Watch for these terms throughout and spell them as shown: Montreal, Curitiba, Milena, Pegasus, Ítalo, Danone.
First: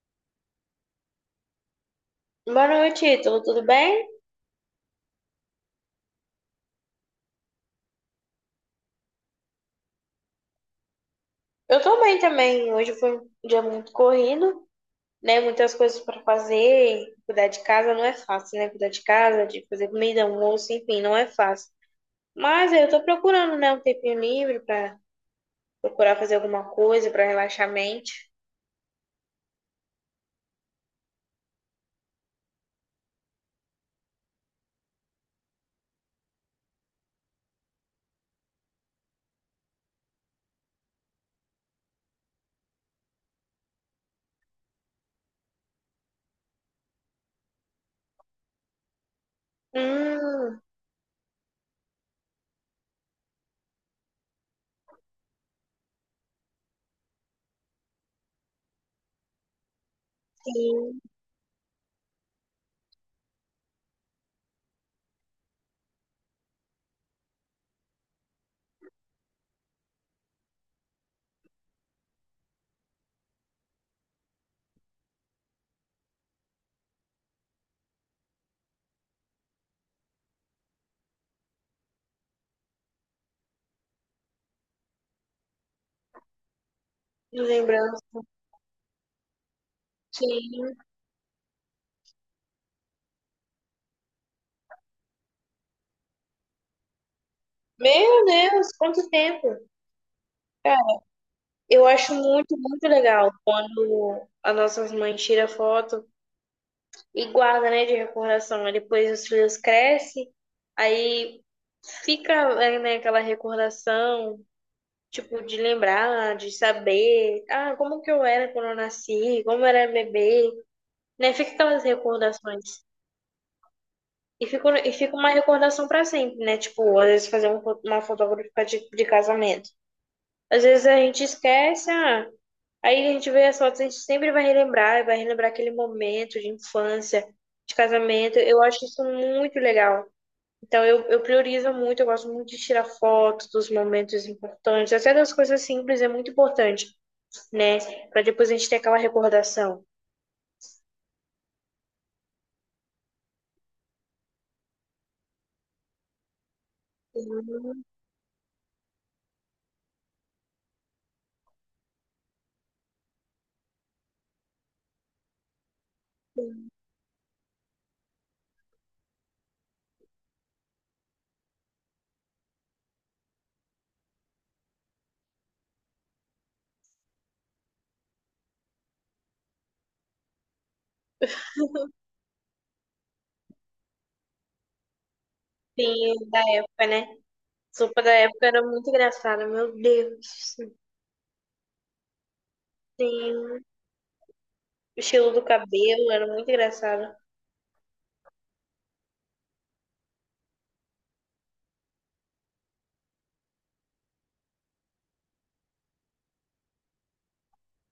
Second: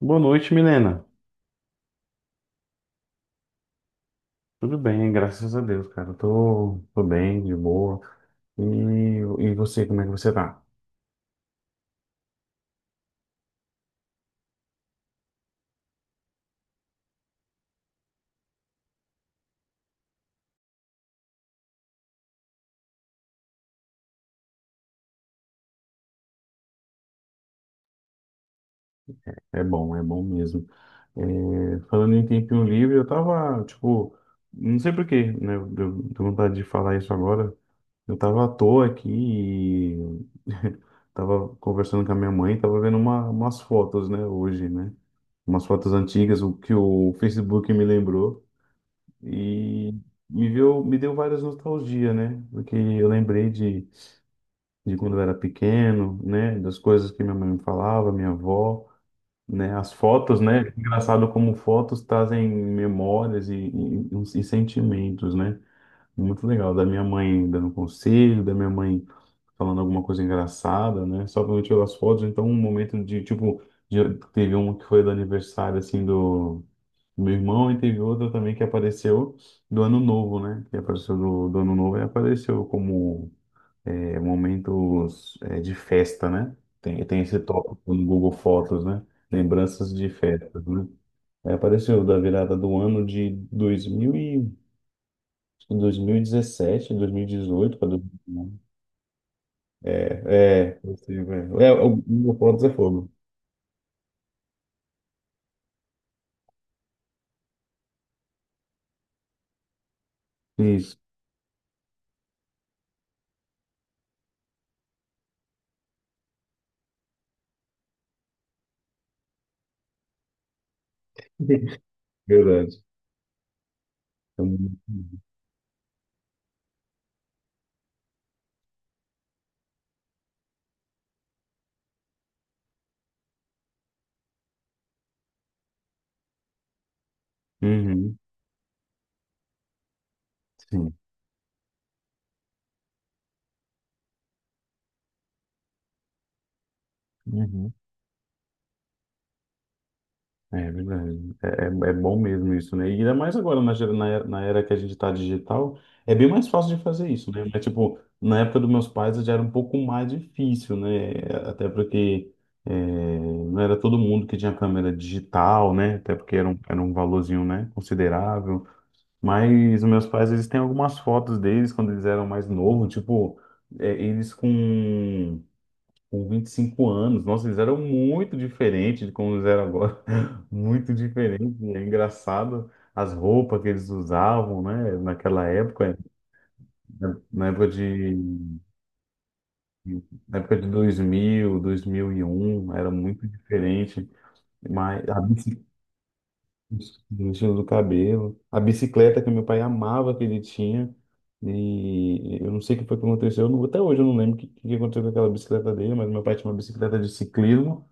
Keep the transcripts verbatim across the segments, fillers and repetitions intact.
Boa noite, Milena. Boa noite, Ítalo, tudo bem? Tudo bem, graças a Deus, cara. Eu Tô, tô bem, de boa. E, e você, como é que você tá? Eu tô bem também. Hoje foi um dia muito corrido, né? Muitas coisas para fazer. Cuidar de casa não é fácil, né? Cuidar de casa, de fazer comida, almoço, enfim, não é fácil. Mas eu tô procurando, né, um tempinho livre para procurar fazer alguma coisa para relaxar a mente. É bom, é bom mesmo. É, falando em tempinho livre, eu tava, tipo, não sei por quê, né? Deu, deu vontade de falar isso agora. Eu tava à toa aqui e tava conversando com a minha mãe, tava vendo uma, umas fotos, né, hoje, né? Umas fotos antigas, o que o Facebook me lembrou e me Hum, viu, me deu várias nostalgia, né? Porque eu lembrei de, de quando eu era pequeno, né, das coisas que minha mãe me falava, minha avó, né, as fotos, né? sim, Engraçado como fotos trazem memórias e, e, e sentimentos, né? Muito legal, da minha mãe dando conselho, da minha mãe falando alguma coisa engraçada, né? Só quando eu tiro as fotos, então um momento de, tipo, de- teve uma que foi do aniversário, assim, do do meu irmão, e teve outra também que apareceu do Ano Novo, né? Que apareceu do, do Ano Novo e apareceu como é, momentos é, de festa, né? Tem, tem esse tópico lembrando, no Google Fotos, né? Lembranças de festas, sim. né? Aí apareceu da virada do ano de dois mil e, dois mil e dezessete, dois mil e dezoito para... Meu Deus, quanto tempo! É, possível, é. É, Eu o acho o muito, Pontos é muito fogo. legal quando as nossas mães tiram foto e guarda, né, de recordação. Aí depois os filhos crescem, Isso, aí fica, é, né, aquela recordação, tipo, de lembrar, de saber, ah, como que eu era quando eu nasci, como eu era bebê, né? Fica aquelas verdade. recordações. E Então, fica, e fica uma recordação para sempre, né? Tipo, às vezes fazer um fo- uma fotografia de, de casamento. Às vezes a gente esquece, ah, aí a gente vê as fotos, a gente sempre vai relembrar, vai relembrar aquele momento de infância, de uhum, casamento. Eu acho isso muito legal. Então sim. eu, eu priorizo muito, eu gosto muito de tirar fotos dos momentos importantes, até das coisas simples é muito importante, Uhum. né? Para depois a gente ter aquela recordação. É verdade. É, é, é bom mesmo isso, né? E ainda mais agora, na, gera- na, era- na era que a gente tá digital, é bem mais fácil de fazer isso, né? Mas, tipo, na época dos meus pais já era um pouco mais difícil, né? Até porque é, não era todo mundo que tinha câmera digital, né? Até porque era um, era um valorzinho, né? Considerável. Mas os meus pais, eles têm algumas fotos deles quando eles eram mais novos, tipo, é, eles com, com vinte e cinco anos. Nossa, eles eram muito diferentes de como eles eram agora. Muito diferente. É engraçado as roupas que eles usavam, né? Naquela época, Sim, da época, na né? na época Sopa da época de, era muito engraçada, meu na Deus. época de dois dois mil dois mil e um era muito Sim. diferente. O Mas a estilo do bici- cabelo era muito engraçado. do estilo do cabelo. A bicicleta que meu pai amava que ele tinha. E eu não sei o que foi que aconteceu. Eu não- até hoje eu não lembro o que, que aconteceu com aquela bicicleta dele, mas meu pai tinha uma bicicleta de ciclismo,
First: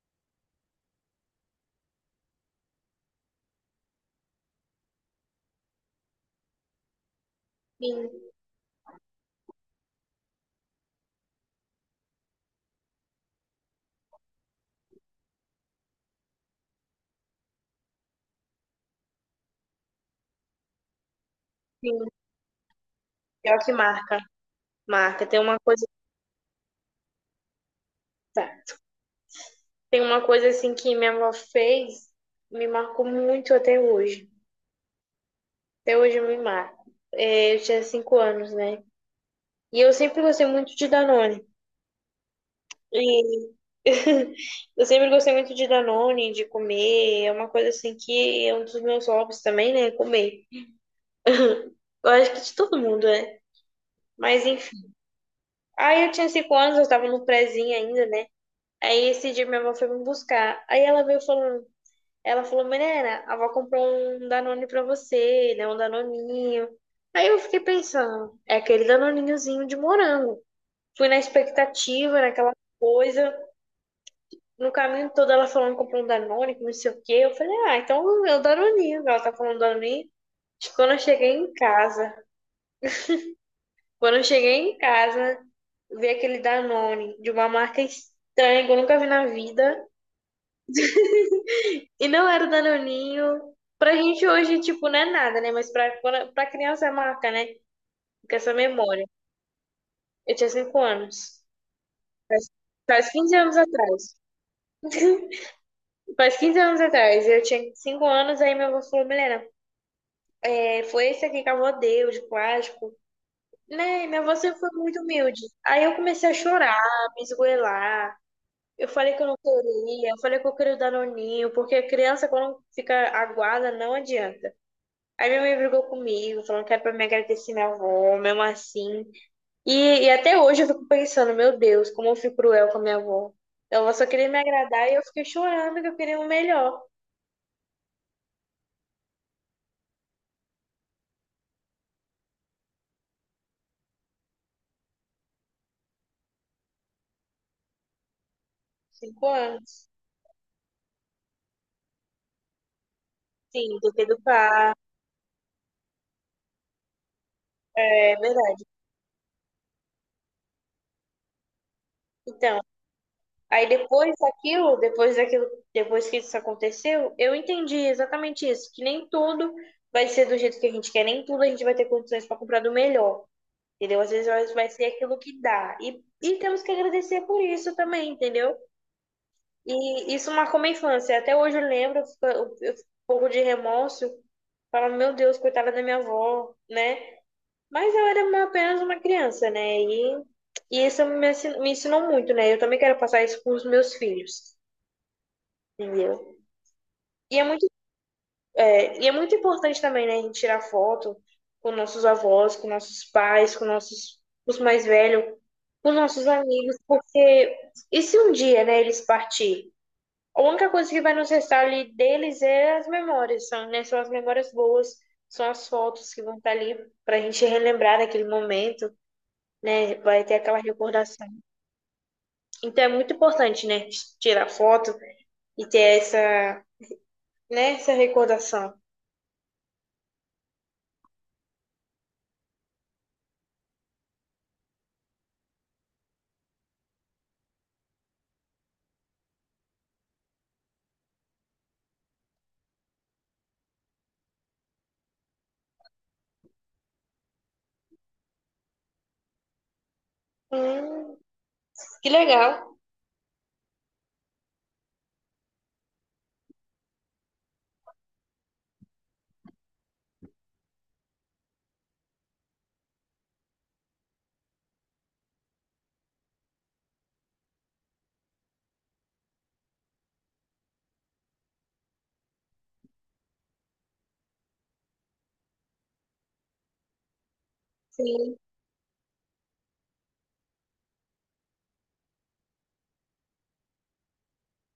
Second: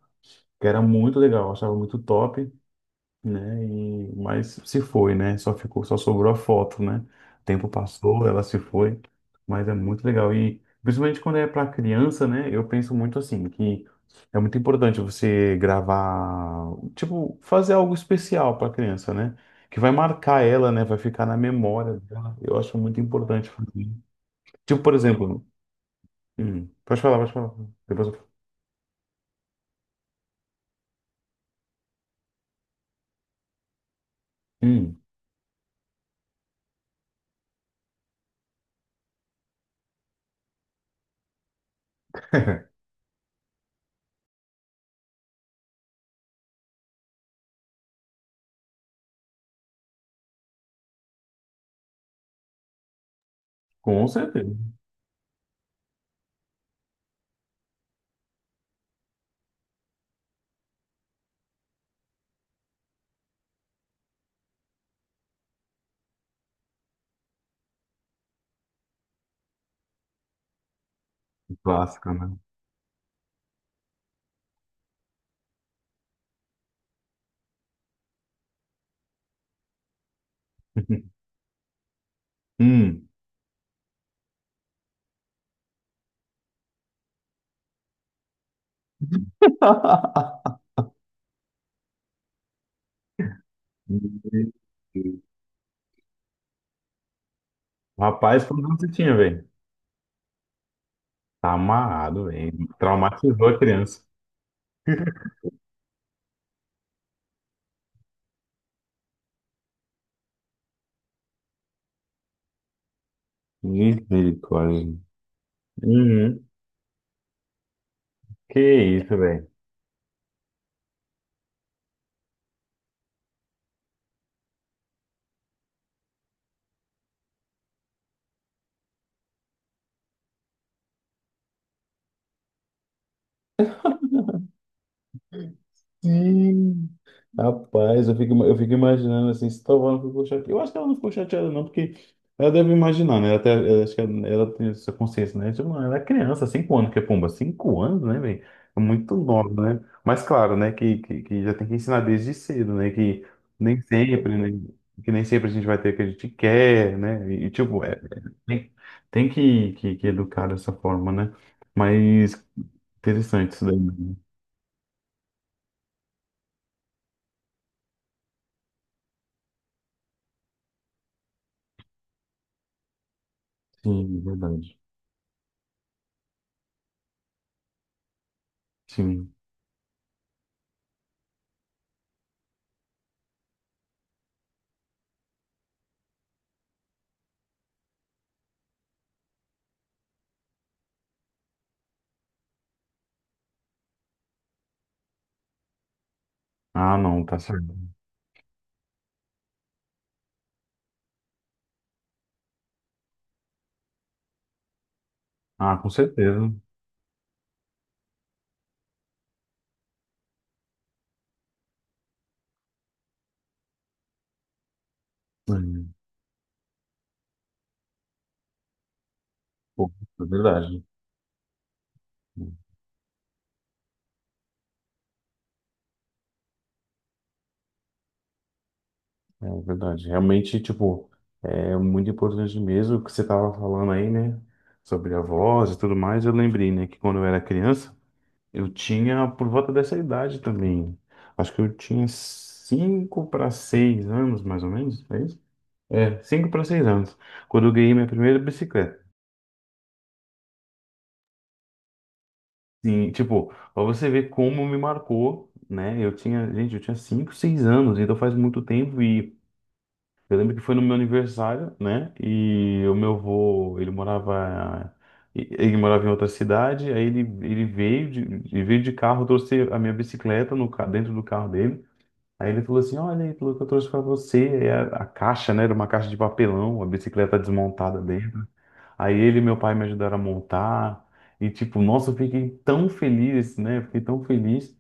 que era muito legal, eu achava muito top, né? E, mas se foi, né? Só ficou, só sobrou a foto, né? O tempo Sim, passou, ela se foi, mas é muito legal. E principalmente quando é para criança, né? Eu penso muito assim, que é muito importante você gravar, tipo, fazer algo especial para criança, né? Que vai marcar ela, né? Vai ficar na memória sim. dela. Eu acho muito importante Pior que fazer. marca, Tipo, por marca. Tem exemplo, uma coisa hum, pode falar, pode falar. Depois eu... falo. Tem uma coisa assim que minha avó fez, me marcou muito até hoje. hum, Até hoje me marca. É, eu tinha cinco anos, né? E eu sempre gostei muito de Danone. E eu sempre gostei muito de Danone, de comer. É uma coisa assim que é um dos meus hobbies também, né? Comer. Eu acho que de todo mundo, né? com Mas certeza. enfim. Aí eu tinha cinco anos, eu tava no prézinho ainda, né? Aí esse dia minha avó foi me buscar. Aí ela veio falando: ela falou, menina, a avó comprou um Danone pra você, né? Um Danoninho. Aí eu fiquei pensando, é aquele Danoninhozinho de morango. Fui na Clássica, expectativa, né? naquela coisa. No caminho todo ela falando que comprou um Danone, que não sei o quê. Eu falei, ah, então é o Danoninho. Ela tá falando Danoninho. Quando eu cheguei em casa, Hum. Quando eu cheguei em casa, vi aquele Danone de uma marca estranha que eu nunca vi na vida. E não era o Danoninho. Pra gente hoje, tipo, não é nada, né? Mas pra, quando- pra criança é marca, né? Com Rapaz, essa quando você memória. tinha, velho? Eu tinha cinco anos. Tá amarrado, Faz, velho. faz quinze Traumatizou a anos criança. atrás. Faz quinze anos atrás. Eu tinha cinco anos, aí minha avó falou, Milena, é, foi esse aqui que a avó deu, de plástico. Né? Minha avó sempre foi Misericórdia. muito humilde. Aí eu comecei a Uhum. chorar, me esgoelar. Que Eu isso, falei que eu não velho. queria, eu falei que eu queria o Danoninho, porque a criança, quando fica aguada, não adianta. Aí minha mãe brigou comigo, falando que era pra me agradecer minha avó, mesmo assim. E, e até hoje eu fico pensando, meu Deus, como eu fui cruel com a minha avó. Então, ela só queria me agradar e eu fiquei chorando que eu queria o melhor. Sim. Rapaz, eu fico, eu fico imaginando assim, se Tovão não ficou chateada. Eu acho que ela não ficou chateada, não, porque ela deve imaginar, né? Ela até, eu acho que ela, ela tem essa consciência, né? Tipo, mano, ela é criança, cinco anos, que é pomba, cinco anos, né, velho? É muito Cinco nova, né? anos. Mas claro, né, que, que, que já tem que ensinar desde cedo, né? Que nem Sim, tem que sempre, né? educar. Que nem sempre a gente vai ter o que a gente quer, né? E, tipo, é, É é- verdade. tem, tem que, que, que educar dessa forma, né? Mas Então, interessante isso aí daí, né? depois daquilo, depois daquilo, depois que isso aconteceu, eu entendi exatamente isso, que nem tudo vai ser do jeito que a gente quer, nem tudo a gente vai ter condições para comprar do melhor. Entendeu? Às Sim, é vezes nós vai verdade. ser aquilo que dá. E, e temos que agradecer por isso também, entendeu? Sim. E isso marcou minha infância. Até hoje eu lembro, eu fico, eu fico um pouco de remorso, falando, meu Deus, coitada da minha avó, né? Mas eu era uma- apenas uma criança, né? E, e isso me ensinou, me ensinou muito, né? Eu também quero passar isso para os meus filhos, entendeu? Ah, não, tá E é muito certo. É, e é muito importante também, né, a gente tirar foto com nossos avós, com nossos pais, com nossos, com os mais velhos, Ah, com com nossos certeza. amigos, porque e se um dia, né, eles partirem? A única coisa que vai nos restar ali deles é as memórias, são, né, são as memórias boas, são as Hum. fotos que vão estar ali para a gente relembrar daquele momento, Pô, né, é vai ter aquela verdade. recordação. Então é muito importante, né, tirar foto e ter essa, né, essa recordação. É verdade. Realmente, tipo, é muito importante mesmo o que você estava falando aí, né? Sobre a voz e tudo mais. Eu lembrei, né, que quando eu era criança, eu tinha por volta dessa idade também. Acho que eu tinha cinco para seis anos, mais ou menos, é isso? É, cinco para seis anos, quando eu ganhei minha primeira bicicleta. Hum, que legal. Sim, tipo, pra você ver como me marcou, né? Eu tinha, gente, eu tinha cinco seis anos, então faz muito tempo e eu lembro que foi no meu aniversário, né? E o meu avô, ele morava ele morava em outra cidade, aí ele, ele veio de, ele veio de carro, trouxe a minha bicicleta no, ca- dentro do carro dele. Aí ele falou assim: Olha aí, falou que eu trouxe pra você. Aí a, a caixa, né? Era uma caixa de papelão, a bicicleta desmontada dele. Sim. Aí ele e meu pai me ajudaram a montar. E, tipo, nossa, eu fiquei tão feliz, né? Eu fiquei tão feliz.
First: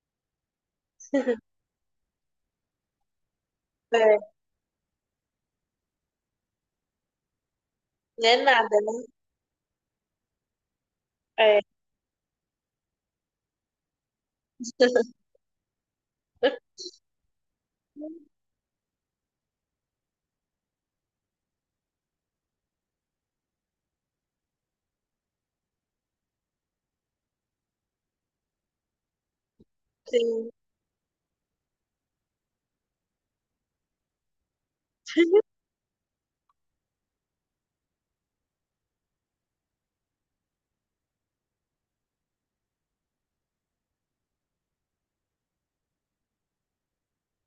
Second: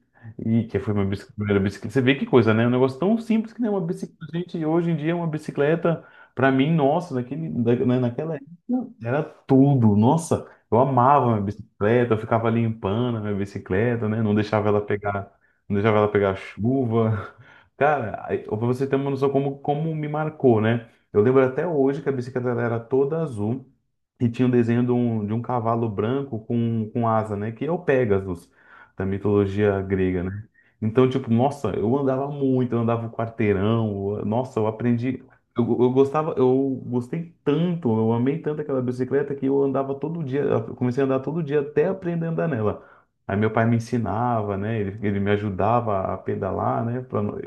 E que foi minha bicicleta primeira bicicleta. Você vê que coisa, né? É um negócio tão simples que nem uma bicicleta. É, Gente, hoje em dia, uma bicicleta, pra mim, nossa, naquele, da- né, não naquela é época, nada, né? era tudo. Nossa, eu amava minha É, bicicleta, eu ficava limpando a minha bicicleta, né? Não deixava ela pegar, não deixava ela pegar chuva. Cara, aí, pra você ter uma noção como, como me marcou, né? Eu lembro até hoje que a bicicleta ela era toda azul. E tinha um desenho de um, de um cavalo branco com, com asa, né? Que é o Pegasus, da mitologia grega, né? sim. Então, tipo, nossa, eu andava muito, eu andava o quarteirão, eu- nossa, eu aprendi. Eu, eu gostava, eu gostei tanto, eu amei tanto aquela bicicleta que eu andava todo dia, eu comecei a andar todo dia até aprender a andar nela. Aí meu pai me ensinava, né? Ele, ele me ajudava a pedalar, né? pra não-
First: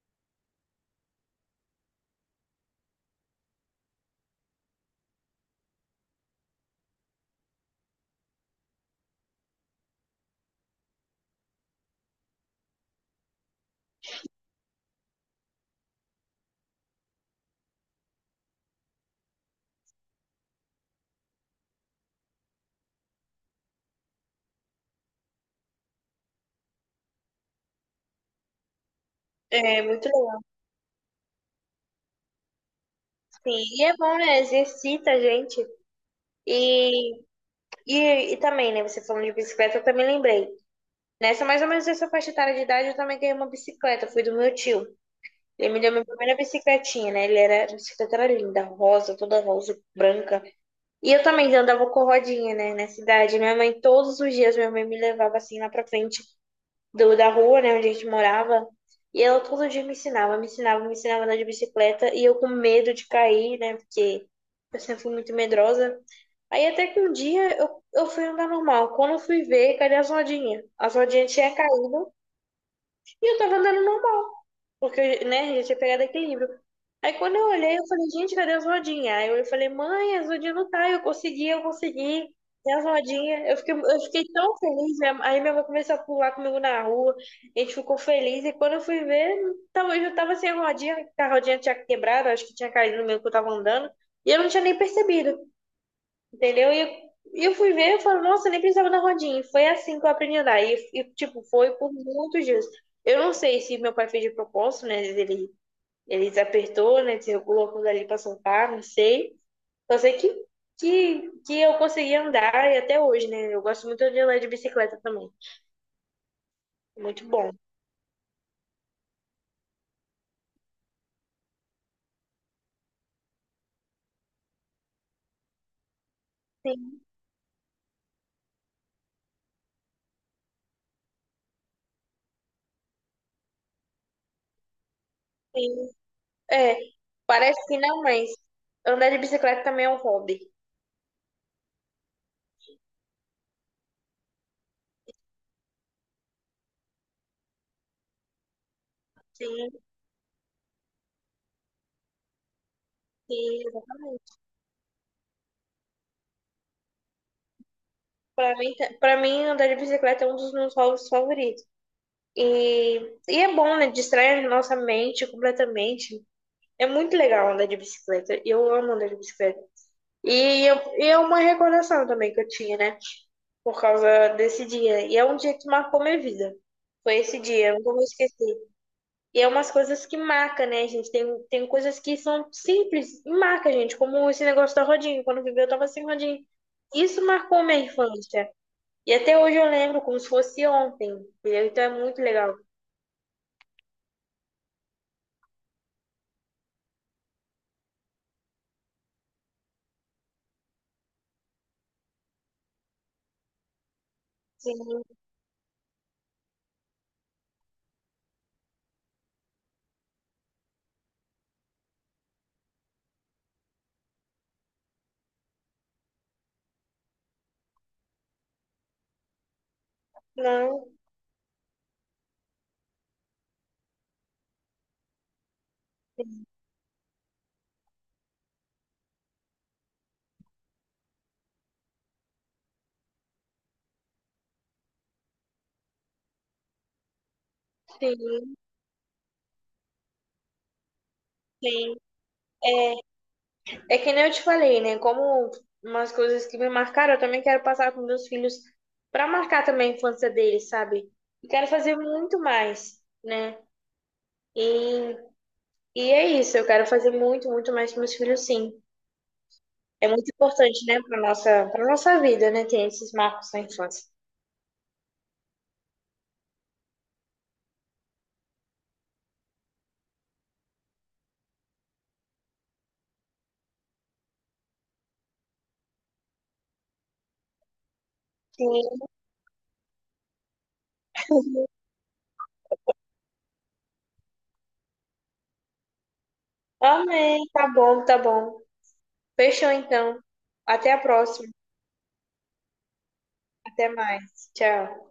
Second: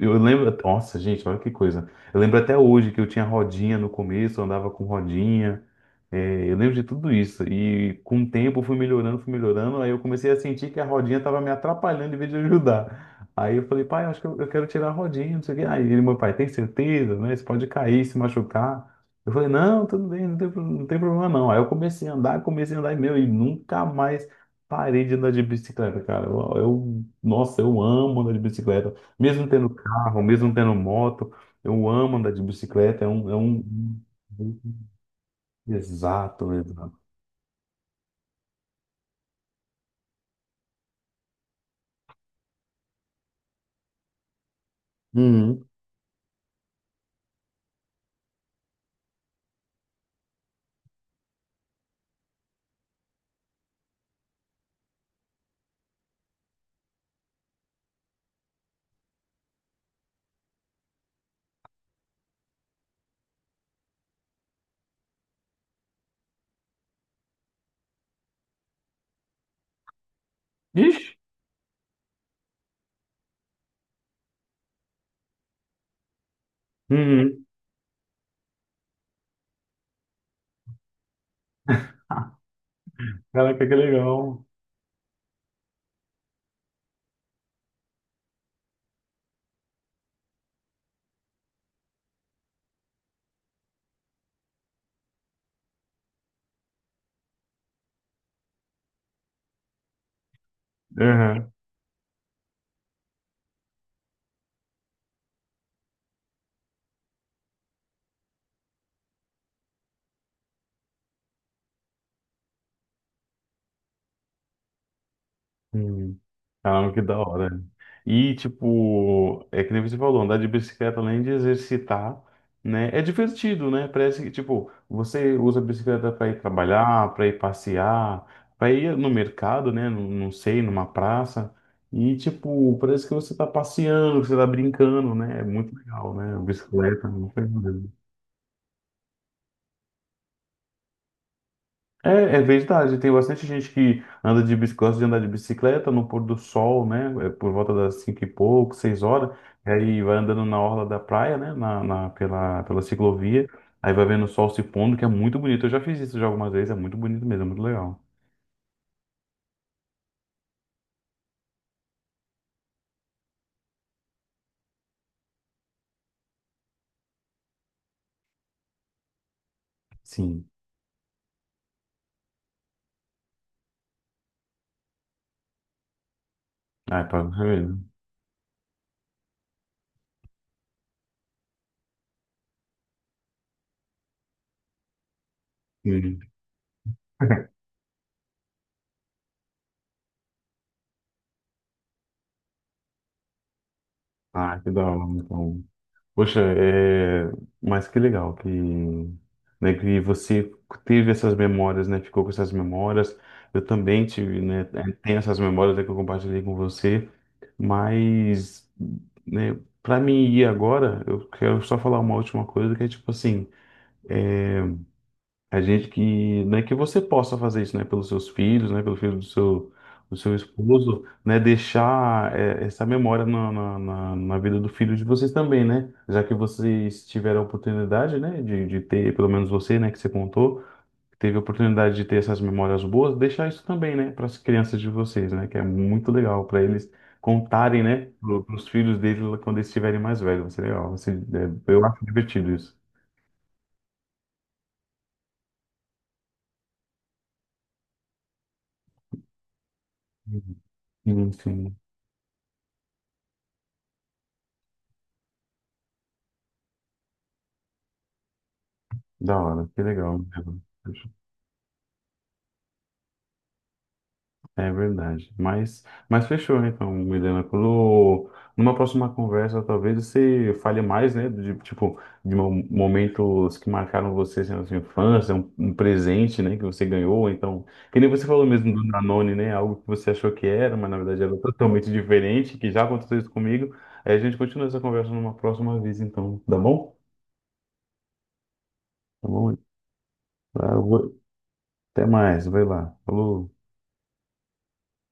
eu lembro, nossa, gente, olha que coisa. Eu lembro até hoje que eu tinha rodinha no começo, eu andava com rodinha. É, eu lembro de tudo isso. E com o tempo eu fui melhorando, fui melhorando. Aí eu comecei a sentir que a rodinha estava me atrapalhando em vez de ajudar. Aí eu falei, pai, eu acho que eu, eu quero tirar a rodinha, não sei o quê. Aí ele, meu pai, tem certeza, né? Você pode cair, se machucar. Eu falei, não, tudo bem, não tem, pro- não tem problema não. Aí eu comecei a andar, comecei a andar e meu, e nunca mais parei de andar de bicicleta, cara. Eu, eu- nossa, eu amo andar de bicicleta. Mesmo tendo É muito carro, louco. mesmo tendo moto, eu amo andar de bicicleta. É um, é Sim, um... e é bom, né? Exercita a gente. Exato, exato. E, e, e também, né? Você falando de bicicleta, eu também lembrei. Nessa mais ou menos essa faixa etária de idade, eu também ganhei uma bicicleta. Fui do meu tio. Uhum. Ele me deu minha primeira bicicletinha, né? Ele era, a bicicleta era linda, rosa, toda rosa, branca. E eu também andava com rodinha, né? Nessa idade. Minha mãe, todos os dias, minha mãe me levava assim lá pra frente. Do, da rua, né, onde a gente morava. E ela todo dia me ensinava, me ensinava, me ensinava a andar de bicicleta. E eu com medo de cair, né, porque eu sempre fui muito medrosa. Aí até que um dia eu, eu fui andar normal. Quando eu fui ver, cadê as rodinhas? As Ixi! rodinhas tinham caído e eu tava andando normal. Porque, né, já tinha pegado equilíbrio. Aí quando Uhum. eu olhei, eu falei, gente, cadê as rodinhas? Aí eu falei, mãe, as rodinhas não tá. Eu consegui, eu consegui. E as rodinhas, eu Caraca, fiquei, que eu fiquei legal. tão feliz. minha- Aí minha mãe começou a pular comigo na rua. A gente ficou feliz. E quando eu fui ver, tava, eu já tava sem a rodinha. Que A rodinha tinha quebrado, acho que tinha caído no meio que eu tava andando. E eu não tinha nem percebido. Entendeu? E e eu fui ver, eu falo, nossa, eu nem precisava da rodinha. E foi assim que eu aprendi a andar. E, e, tipo, Uhum. foi por muitos dias. Eu não sei se meu pai fez de propósito, né? Ele, ele desapertou, né? Desregulou aquilo ali pra soltar, não sei. Só sei que, que, que eu consegui andar e até hoje, né? Eu gosto muito de andar de bicicleta também. Uhum. Caramba, que da Muito bom. hora. E, tipo, é que nem você falou, andar de bicicleta, além de exercitar, né? É divertido, né? Parece que, tipo, você usa a bicicleta para ir Sim, trabalhar, para ir passear, para ir no mercado, né? Não, não sei, numa praça. E, tipo, parece que você tá passeando, que você tá brincando, né? É muito sim. legal, né? A É, bicicleta, é muito parece que legal. não, mas andar de bicicleta também é um hobby. É, é verdade, tem bastante gente que anda de bicicleta, gosta de andar de bicicleta no pôr do sol, né? é, Por volta das cinco e pouco, seis horas, e Sim, aí vai andando na orla da praia, né? Na, na- pela, pela ciclovia, sim. aí vai vendo o sol se pondo, que é muito bonito. Eu já fiz isso já algumas vezes, é muito bonito mesmo, é muito legal. Pra mim, ta- pra mim, andar de bicicleta é um dos meus hobbies favoritos. E, e é bom, né? Distrai a nossa mente completamente. É muito legal andar de bicicleta. Eu amo andar de bicicleta. Sim. E, eu, e é uma recordação também que eu tinha, né? Por causa desse dia. E é um dia que marcou minha vida. Ah, é Foi pra esse dia, eu ver. nunca vou esquecer. E é umas coisas que marca, né, gente? Tem, tem coisas que são simples e marca, gente. Como esse negócio da rodinha. Quando eu vivi, eu tava sem Sim. rodinha. Isso marcou minha infância. E até hoje eu lembro como se fosse ontem. Entendeu? Então é muito legal. Ah, que da hora, então. Poxa, é... mas que legal que, né, que você teve essas memórias, né? Ficou com essas memórias. Eu também tive, né? é, Sim, Tenho essas memórias, né, que eu compartilhei com você. Mas, né, para mim ir agora, eu quero só falar uma última coisa que é tipo assim. É, a gente que, né, que você possa fazer isso, né, pelos seus filhos, né, pelo filho do seu, do seu não. esposo, né, deixar é, essa memória na, na, na, na vida do filho de vocês também, né, já que vocês tiveram a oportunidade, né, de, de ter, pelo menos você, né, que você contou, teve a oportunidade de ter essas memórias boas, deixar isso também, né, para as crianças de vocês, né, que é muito legal para eles contarem, né, para Sim, os filhos deles quando eles estiverem mais velhos, vai ser legal, vai ser- é, eu sim. acho divertido isso. É, é que nem eu te falei, né? Como umas coisas que me marcaram, eu também quero passar com meus filhos para marcar também a infância Uhum. deles, sabe? Sim, E quero sim. fazer muito mais, né? E, e é isso, eu quero fazer muito, muito mais com meus filhos, sim. Da hora, que É legal. muito importante, né, para nossa, para nossa vida, né, ter esses marcos na infância. É verdade. Mas, mas fechou, né? Então, Milena, quando, numa próxima conversa, talvez você fale mais, né? De, tipo, de mo- momentos que marcaram você assim, na sua infância, um, um presente, né? Que você ganhou, ou então, que nem você falou mesmo do Sim, Danone, né? Algo que você achou que era, mas na verdade era totalmente diferente, que já aconteceu isso comigo. Aí a gente continua essa conversa numa próxima vez, então, tá bom? amém. Tá bom, tá bom. Tá bom? Fechou então. Ah, eu Até a vou... próxima. Até mais, vai lá. Falou. Até mais. Tchau.